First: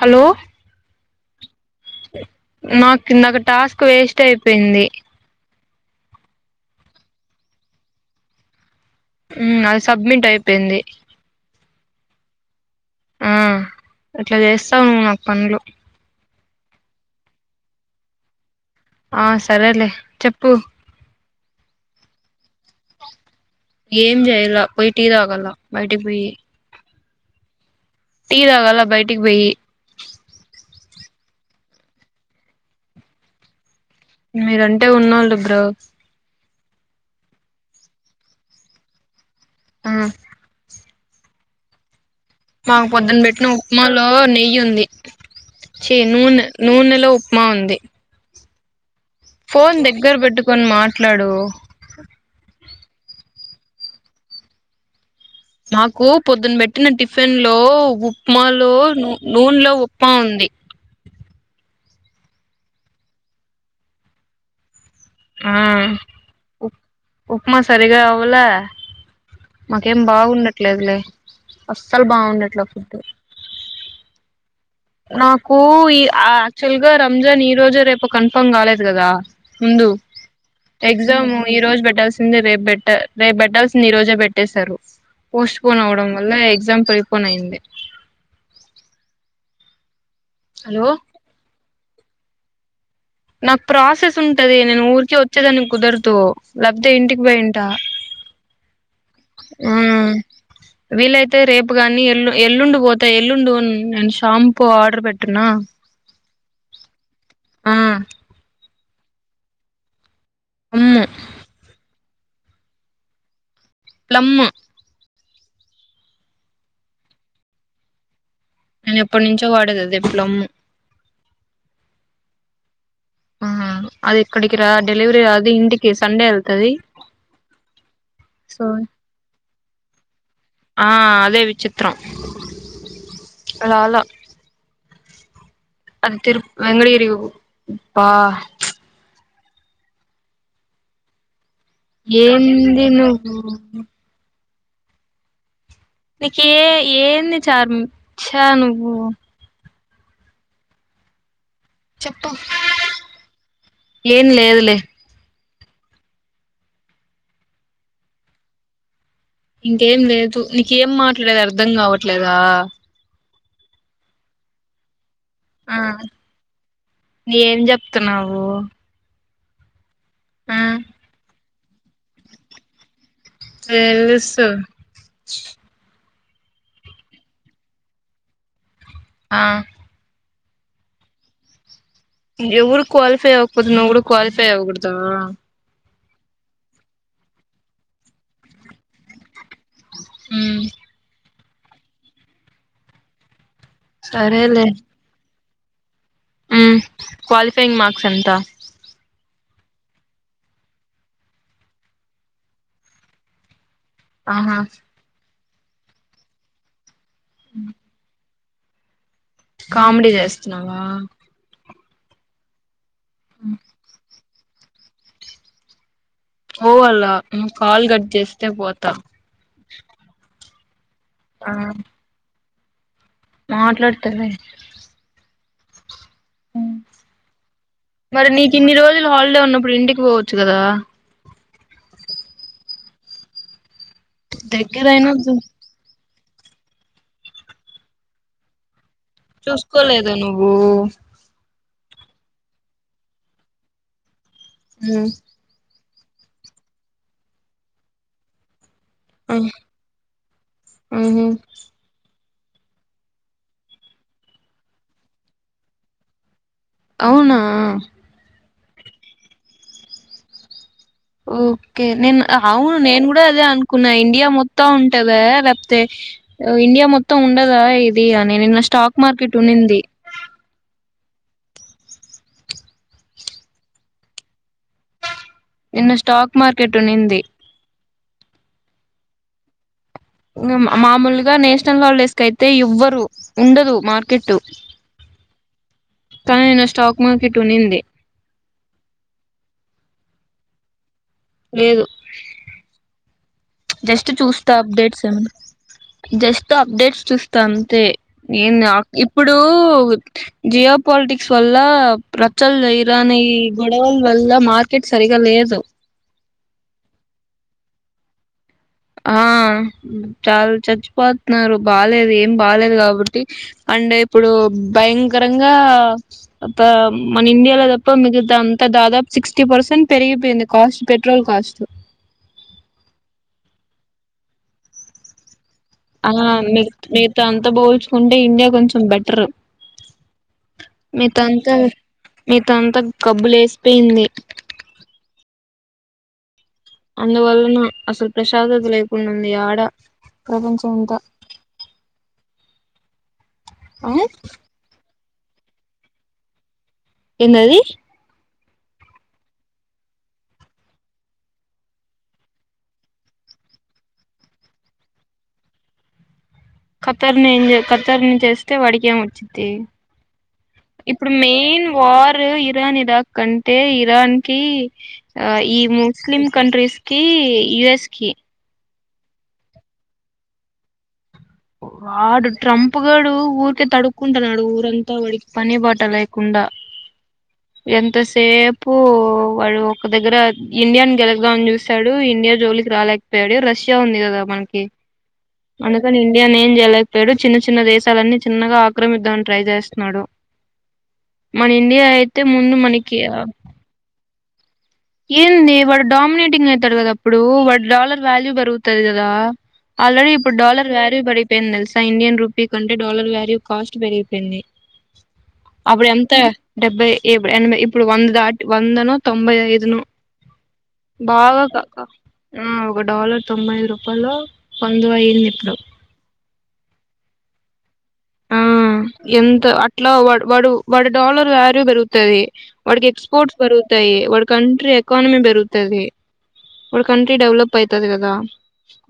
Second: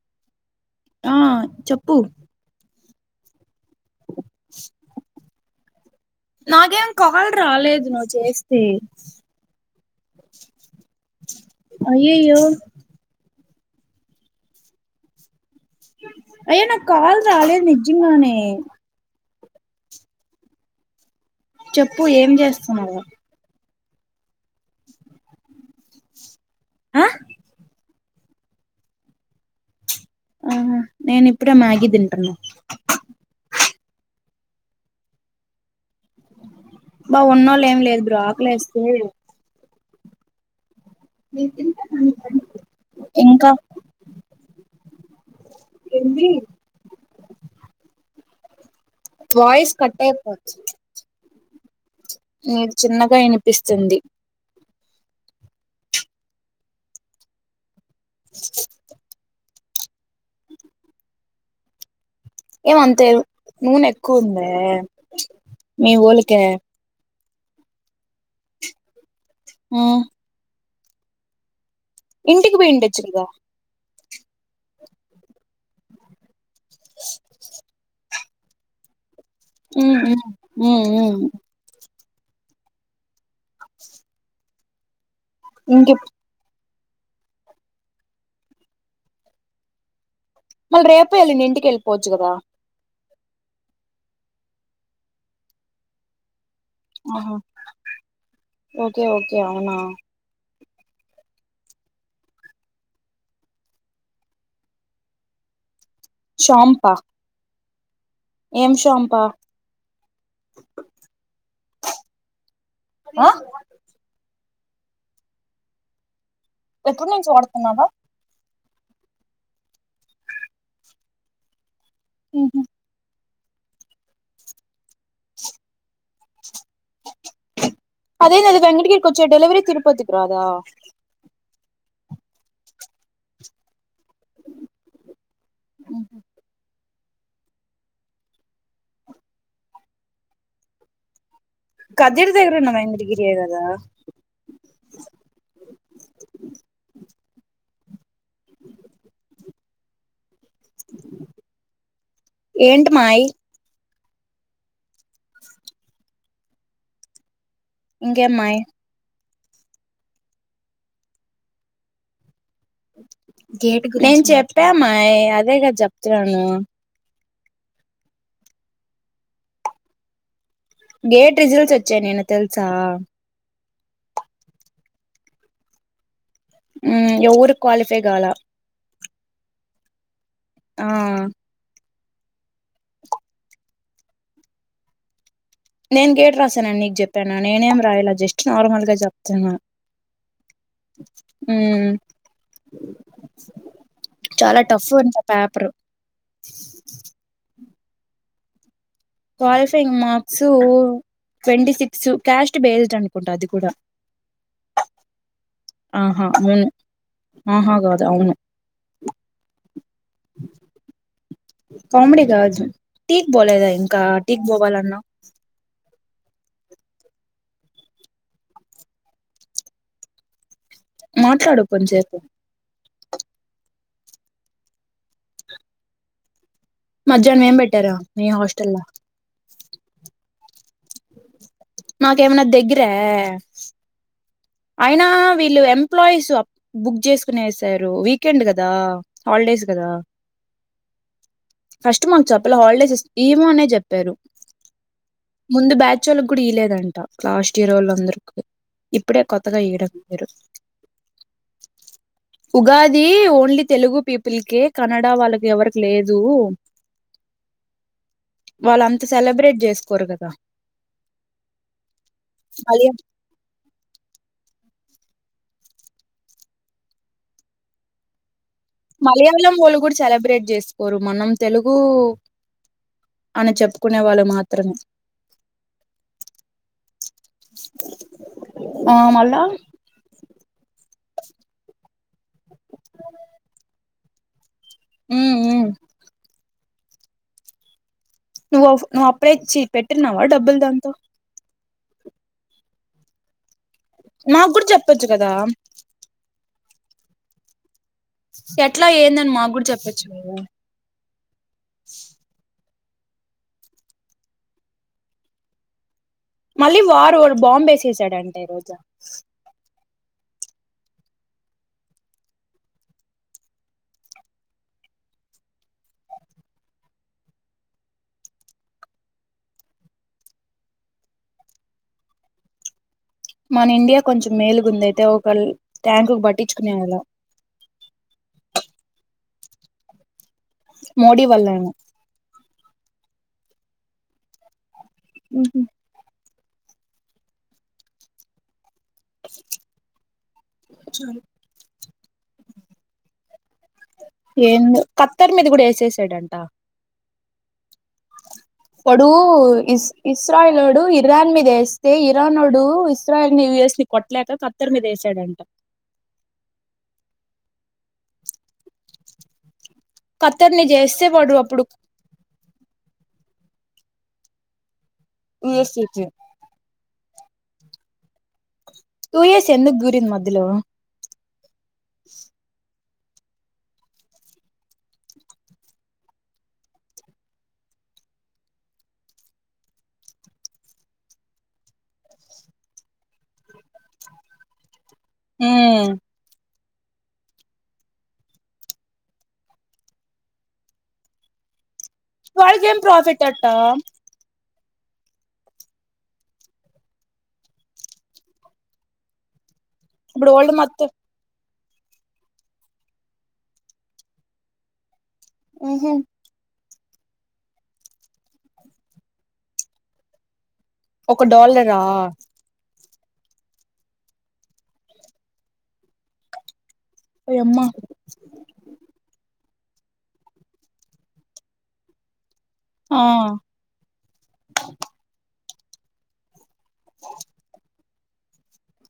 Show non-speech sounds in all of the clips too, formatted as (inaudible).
Hello ఆ చెప్పు నా కిన్నా క టాస్క్ వేస్ట్ అయిపోయింది నాకేం కాల్ రాలేదు నువ్వు చేస్తే అది సబ్మిట్ అయిపోయింది ఏయ్యో ఆ ఇట్లా చేస్తావు నువ నాకు పనులు అయ్య నా కాాల రాాలే నిజంగానేే ఆ సరేలే చెప్పు చెప్పు ఏం చేస్తున్నావు ఏం జయలా పోయిట్ ఇద ఆగల్ బయటికి పోయి ఆా టీదాగాాల బయటికి పోయి ఆహా నేను ఇప్పుడే మ్యాగీ తింటున్నా మీరంటే ఉన్నళ్ళు బ్రో బా ఉన్నోళ్ళు ఏం లేదు బ్రో ఆకులే వస్తే ఆ ద త మాకు పొద్దున పెట్టిన ఉప్మాలో నెయ్యి ఉంది చే నూనె నూనెలో ఉప్మా ఉంది వాయిస్ ఫోన్ కట్ దగ్గర పెట్టుకొని మాట్లాడు మీ చిన్నగా వినిపిస్తుంది నాకు పొద్దున్న పెట్టిన టిఫిన్ లో ఉప్మాలో నూనెలో ఉప్ప ఉంది ఏమంతే నూనె ఎక్కువ ఉంది ఆ ఉప్మా సరగా అవలే మాకేం ఉమ్ బాగుండట్ ఒకట్లాగలే అస్సలు ఇంటికి బాగుండట్లా పోయిండొచ్చు ఫుడ్డు కదా నాకు ఈ యాక్చువల్ గా రంజాన్ ఈ రోజు రేపు కన్ఫర్మ్ కాలేదు కదా ముందు ఉమ్ ఉమ్ ఉమ్ ఉమ్ ఎగ్జామ్ ఈ రోజు పెట్టల్స రేపుట్ట రేపు పెట్టాల్సింది ఈ రోజే పెట్టేేశారు పోస్ట్ పోన్ ఇంకెప్ అవడంల్ ఎక్జాల్ పొయిపోనాయింది మళ్ రేప ఎళ్ నింంటిుకిెళ్పు పోజుకుదా నాకు ప్రాసెస్ ఉంటది నేను ఊరికే వచ్చేదానికి కుదరతూ లబ్ధ ఇంటికి ఆహా పోయింట ఓకే ఓకే అవునా వీలైతే రేపు కాని ఎల్లు ఎల్లుండి పోతా ఎల్లుండు నేను షాంపూ ఆర్డర్ పెట్టినా చాంపా ఆ ఏం చంపా అమ్ము ఆ ప్లం ఎప్పుడు నుంచి వాడుతున్నావా నేను ఎప్పటి నుంచో వాడేది అదే ప్లం అది ఉహు అది ఇక్కడికి రా డెలివరీ రాదు ఇంటికి సండే వెళ్తది అదేంది అది సో వెంకటగిరి కొచ్చే డెలివరి తరుపతి కి రాధ త్రం రాలే అది తిరుప్ వెంగటగిరి అబ్బా ఉచు కదిరి దగ్గర ఉన్న ఏంది వెంకటగిరియే నువ్వు కదా నీకి ఏ ఏంది చర్మ చ్చ నువ్వు (inaudible) చెప్పు ఏంటి మాయ్ ఏం లేదులే ఇంకే మయ్ ఇంకేం లేదు నీకేం మాట్లాడేది అర్ధం కావట్లేదా గేట్ గురించి నేను చెప్పా మాయ్ అదే కదా ఆ చెప్తున్నాను ఏం చెప్తున్నావు ఆ గేట్ రిజల్ట్స్ వచ్చాయి నిన్న తెలుసా తెలుసు ఉ ఎవరు క్వాలిఫై కాలా ఆ ఆ ఎవరు క్వాలిఫై అవ్వకపోతే నువ్వు కూడా క్వాలిఫై ఆవు కూడదా నేను గేట్ రాశాను అని నీకు చెప్పాను నేనేమి రాయలే జస్ట్ నార్మల్ గా చెప్తున్నా ఉ ఊ చాలా టఫ్ అంట పేపర్ ఉ ఉ క్వాలి ఫెయింగ్ మార్క్స్ ఎంత qualifying marks twenty six caste based అనుకుంటా అది కూడా ఆహా ఆహా మూన ఆహా కాదు అవును కామెడీ చేస్తున్నావా కామెడి కాదు టీ కి పోలేదా ఇంకా టీ కి పోవాలా అన్న పో అలా ను కాల్ కట్ చేస్తే పోతా మాట్లాడు కొంంచేపు మాట్లాడుతుంది మధ్యాహ్నం ఏం పెట్టారా మీ హాస్టల్లా ఇప్పుడు ఇంటికి పోవచ్చు కదా నాకేమనా దగ్గర అయినా దగ్గరైనా వీళ్ళు ఎం ఎంప్లాయీస్ బుక్ చేసుకునే వసారు వీకెండ్ కదా హాలిడేస్ చూసుకోలేదు నువ్వు కస్ట్ మాకు చప్పల హాలిడేస్ ఏమో అనే చెప్పారు మ్. ముందు బ్యాచ్ వాళ్ళ కూడా ఈయలేదంట. లాస్ట్ ఇయర్ వాళ్ళ అందరుకు ఆ ఆహా ఉగాది ఓన్లీ తెలుగు పీపుల్కె, కన్నడ వాళ్ళకి ఎవరికి లేదు. అవునా వాళ్ళ అంత సెలబ్రేట్ చేసుకోరు కదా. ఓకే నేను అవును మలయా నేను కూడా అదే అనుకున్నా. ఇండియా మొత్తం అత్తా ఉంటదా లేకపోతే, ఇండియా మొత్తం ఉండదా. ఇది అని నేను నష్ట మలయాళం వాళ్ళు కూడా సెలబ్రేట్ చేసుకోరు. మనం తెలుగు అని చెప్పుకునే వాళ్ళు మాత్రమే. నిన్న స్టాక్ మార్కెట్ ఉనింది. ఆ మళ్ళ మామూలుగా నేషనల్ హాలిడేస్ కయితే ఎవ్వరు ఉండదు మార్కెట్. ఉ ఉ కాని నేను స్టాక్ మార్కెట్ ఉనింది. నువ్వు నువ్వుప్పుడే ఇచ్చి పెట్టిన్నావా డబ్బులు దాంతో. లేదు జస్ట్ మాకు చూస్తా కూడా అప్డేట్స్ చెప్పొచ్చు కదా ఏమన్నా జస్ట్ అప్డేట్స్ చూస్తా అంతే. నను ఎట్లా ఏందని ఇప్పుడు మాకు కూడా చెప్పొచ్చు కదా జియో పాలిటిక్స్ వల్ల రచ్చలు జరి ధానీ ఈ గొడవల వల్ల మార్కెట్ సరిగా లేదు. మళ్ళీ వారు బాంబ వేససాడంటే రోజు ఆ చాలా చచ్చిపోతున్నారు. బాలేదు ఏం బాలేదు. కాబట్టి అంటే ఇప్పుడు భయంకరంగా మన ఇండియాలో తప్ప మిగతా అంతా దాదాపు సిక్స్టీ పర్సెంట్ పెరిగిపోయింది. Cost petrol cost. మన ఇండియా కొంచెం మేలుగుంద అయితే ఒక ట్యాంకు ఆ మీ పట్టించుకునే వాళ్ళ మీతో అంత పోల్చుకుంటే ఇండియా కొంచెం బెటర్. మీ మోడీ తంత వల్లేమో మీ త్తంత గబ్బులేసిపోయింది. మ్ మ్ అందువల్లన అసల్ ప్రశాంతద లేద్ నుంది ఆడ ప్రపంచమంతా. ఆ ఏందో ఖత్తర్ మీద కుడా ఏసేసాడంట. ఎందది అప్పుడు ఇస్ ఇస్రాయలోడు ఇరాన్ మీద ఏస్తే, ఇరానోడు ఇస్రాయల్ యుఎస్ ని కొట్టలేక ఖత్తర్ మీద ఏసాడంట. కఖత్తరినిం కత్తరినుంచేస్తే వాడికేం ఒచ్చిద్ది. ఖత్తర్ ని చేస్తే ఇప్పుడు వాడు అప్పుడు మేయిన్ వార్ ఇరానిదా. కంటే ఇరాన్ కీ అ ఈ యుఎస్ కి ముస్లీం కంట్రీస్కి ఈ యుఎస్ కి యూఎస్ ఎందుక్ దురింది మధ్యలో వాడు ట్రంప్ తప్పగడు ఊరికే తడుక్కుంటున్నాడు ఊరంతా వాడికి పని బాట లేకుండా ఎంతసేపు వాడు ఒక దగ్గర ఇండియాను గెలదామని చూసాడు ఇండియా జోలికి రాలేకపోయాడు రష్యా ఉంది కదా మనకి మ్ అందుకని ఏం చేయలేకపోయాడు చిన్న చిన్న దేశాలన్నీ చిన్నగా ఆక్రమిద్దామని ట్రై చేస్తున్నాడు మన ఇండియా ఐత్ వాళ్ళకి ఏం ప్రాఫిట్ అట్టా ఏంది వాడు డామినేటింగ్ ఐతడు కద అప్పుడు వాడు డాలర్ వాల్యూ పెరుగుతది కదా ఆల్రెడీ ఇప్పుడు ఇప్పుడ్ వరల్డ్ డాలర్ మొత్తం వాల్యూ పెరిగిపోయింది తెల్స్ ఇండియన్ రూపి కంటే డాలర్ వాల్యూ కాస్ట్ పెరిగిపోయింది అప్పుడు ఉహు ఎంత డెబ్బై ఎనభై ఇప్పుడు వంద దాట్ వందనొ తొంభై ఐదు ను ఒక బాగ కక డాలరా ఒక డాలర్ తొంభై ఐదు రూపాల్లో వందో అయింది ఇప్పుడు ఒ యమ్మా ఎంత్ అట్ల వాడు వాడు డాలర్ వాల్యూ పెరుగుతది వాడికి ఆ ఎక్స్పోర్ట్స్ పెరుగుతాయీ వాడి కంట్రీ ఎకానమీ పెరుగుతుం తదీ వాడ్ కంట్రీ డెవలప్ ఐత్ తది కదా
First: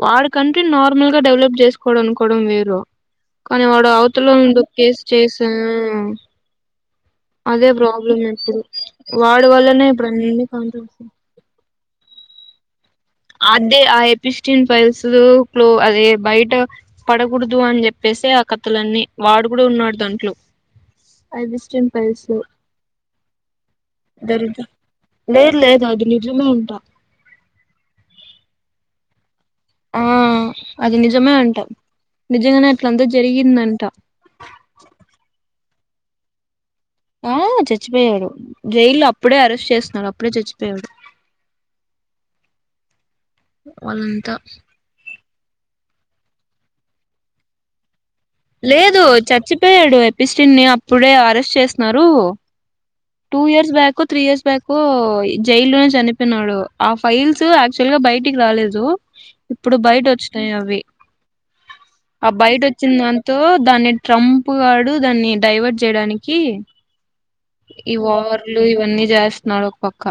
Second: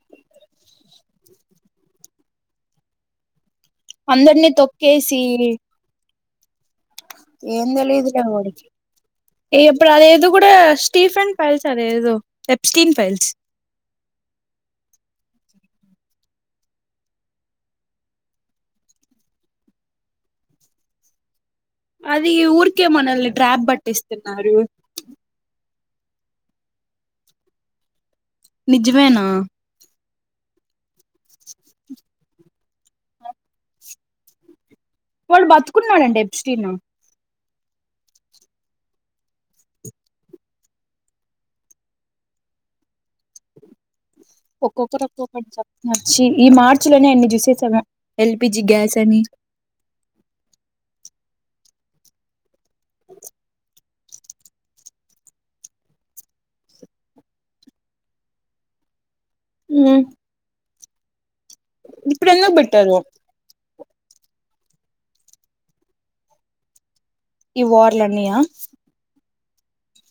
వాడ్ కంట్రి నార్మల్ గా డెవలప్ చేసుకోడం అనుకోవడం వేరు కనీ వాడు అందరినీ అవతలోండు ఎస్ తొక్కేసి చేసా అ ఏం తెలీదులే వాడికి వాడి వల్లనే ఇప్పుడు అదేదొ అన్ని కూడా కాంట్రవర్సీ స్టీఫన్ పైల్స్ సరే ఏ ఎప్టీన్ అదే ఆ ఫిస్న్ ఫైల్స్ క్లో అదే బయట పడకూడదు అని చెప్పేసి ఆ కథలన్నీ వాడు కూడా ఉన్నాడు దాంట్లో ఐబిస్టన్ ఫైల్స్ అది లో ఊరికే మనల్ని డ్రాప్ పట్టిస్తున్నారు ఆది నిజ్జమే అంట నిజ్వేనా ఆ అది నిజమే అంట నిజంగానే అట్ల అంతా జరిగిందంట కున్నానండి (unintelligible) ఆ చచ్చిపోయాడు జైల్లో అప్పుడే అరెస్ట్ చేస్తున్నాడు అప్పుడే చచ్చిపోయాడు వాళ ఒక్కొక్కరు ఒక్కొక్కటి చెప్ నచ్చి ఈ మార్చి లోనే అన్ని చూసేసావా లేదు చచ్చిపోయాడు ఎపిస్ని అప్పుడే బ్రెష్ చేస్తున్నారు two years back three years back జైలునే చనిపోినాడు ఆ ఫైల్స్ యాక్చువల్ గా బయటికి రాలేదు ఇప్పుడు మ్మ్ బయట వచ్చినాయి అవి ఇప్పుడు ఆ ఎందుకు బయట పెట్టారు వచ్చింది దాంతో దాన్ని ట్రంప్ గడు దాన్ని డైవర్ట్ చేయడానికి ఈ వార్లు ఇవన్నీ జాస్ స్తున్నాడు పక్క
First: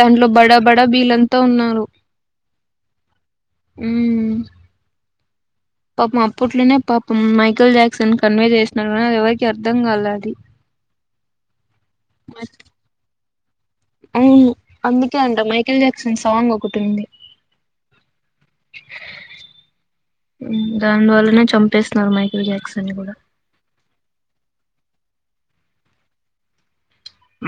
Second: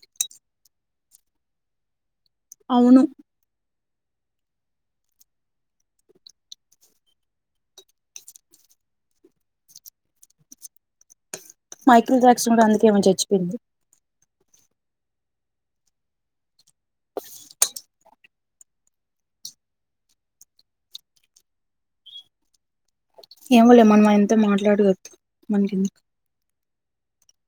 తంలో బడా బడా కూడా వీలంతా ఉన్నారు అవును ఉం పాపం అప్పట్లోనే పాపం మైకల్ జాక్సన్ కన్వే చేసినడు కానీ ఎవరికిీ అర్థం కాలది మైక్రోజాక్స్ కూడా అందుకే ఏమై చచ్చిపోయింది అవు అందుకే అంట మైకేల్ జాక్సన్ సాంగ్ ఒకటి ఉంది దానివల్లనే చంపేస్తున్నారు మైకిల్ జాక్సన్ కూడా ఏమోలే మనం అది అంత మాట్లాడవదు మన కెందుకు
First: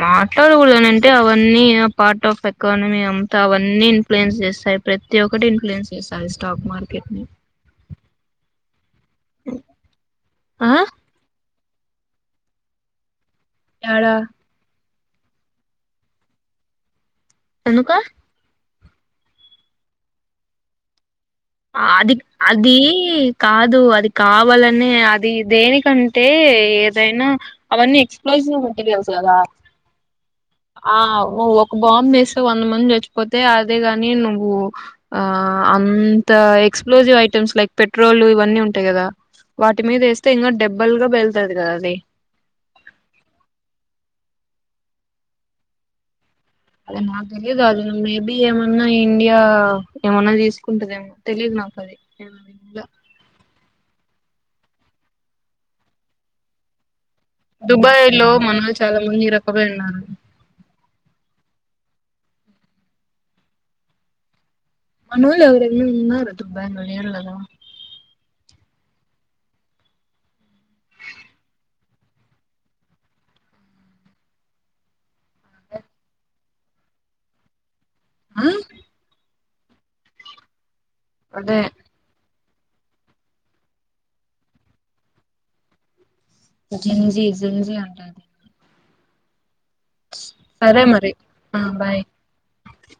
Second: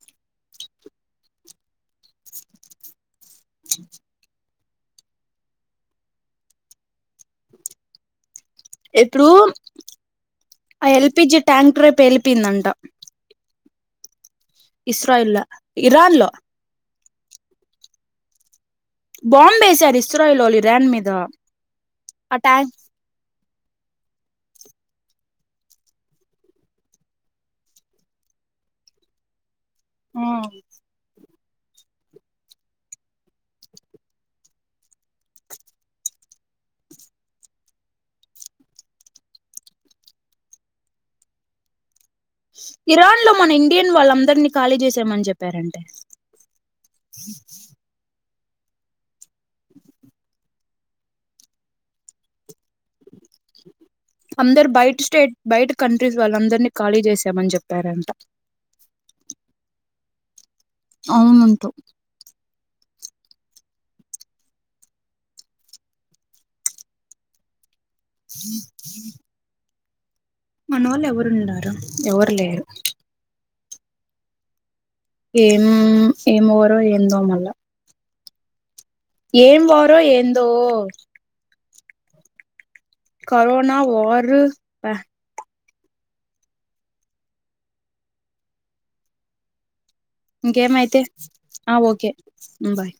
మాట్లాడకూడదన అంటే అవన్నీ ఆ పార్ట్ ఆఫ్ ఎకానమీ అంతా అవన్నీ ఇన్ఫ్లుయెన్స్ చేస్తాయి ప్రతి ఒక్కటి ఇన్ఫ్లుయెన్స్ చేస్తాయి స్టాక్ మార్కెట్ ని ఇప్పుడు ఆ ఎల్పిజి ట్యాంక్ ట్రె పేలిపిందంటా ఎడా ఇస్రాయల ఇరాన్ లో ఎందుకు బాంబ్ వేేశారు ఇస్రాయిల్లో ఇరాన్ మీద అది ఆ ట్యాంక్ అది కాదు అది కావాలని అది దేనికంటే ఏదైనా అవన్నీ ఎక్స్ప్లోజీవ్ మెంటీరియల్స్ కదా మ్మ్ ఆ ఒక బాంబ్ వేస్తే వంద మంది చచ్చిపోతే అదే గాని నువ్వు ఆ అం త ఎక్స్ప్లోజివ్ ఐటమ్స్ లైక్ పెట్రోల్ ఇవన్నీ ఉంటాయి కదా వాటి మీద వేస్తే ఇంకా డెబ్బల్ గా పెళ్తది కదా అది ఇరాన్ లో మన ఇండియన్ వాళ్ళందరినీ ఖాళీ చేసామని చెప్పారంటే అదే నా తెలియదు అది ది ఏమన్నా ఇండియా ఏమన్నా తీసుకుంటదేమో తెలీయదు నాకు అది అందర్బ బయట స్టేట్ బయట కంట్రీస్ వాళ్ళ అందరినీ ఖాళీ చేసి దుబాయ్ లో మనవాళ్ళు చాలా మంది ఇరక్కబోయి ఉన్నారు అవునంట మన వోల్లే రెవరన్న ఉన్నారటు బ్యాంగ్ లో లేరు గదా మన వాళ్ళు ఎవరున్నారు ఎవ్వరు లేరు ఏం ఏమవరో ఏందో మళ్ళా ఆ ఏం వారో ఏందో అదే కరోనా వారు ప్య జింజీ జింజీ అంటాది సరే ఇంకేమయితే మరి ఆ బాయ్ ఓకే మ్ బాయ్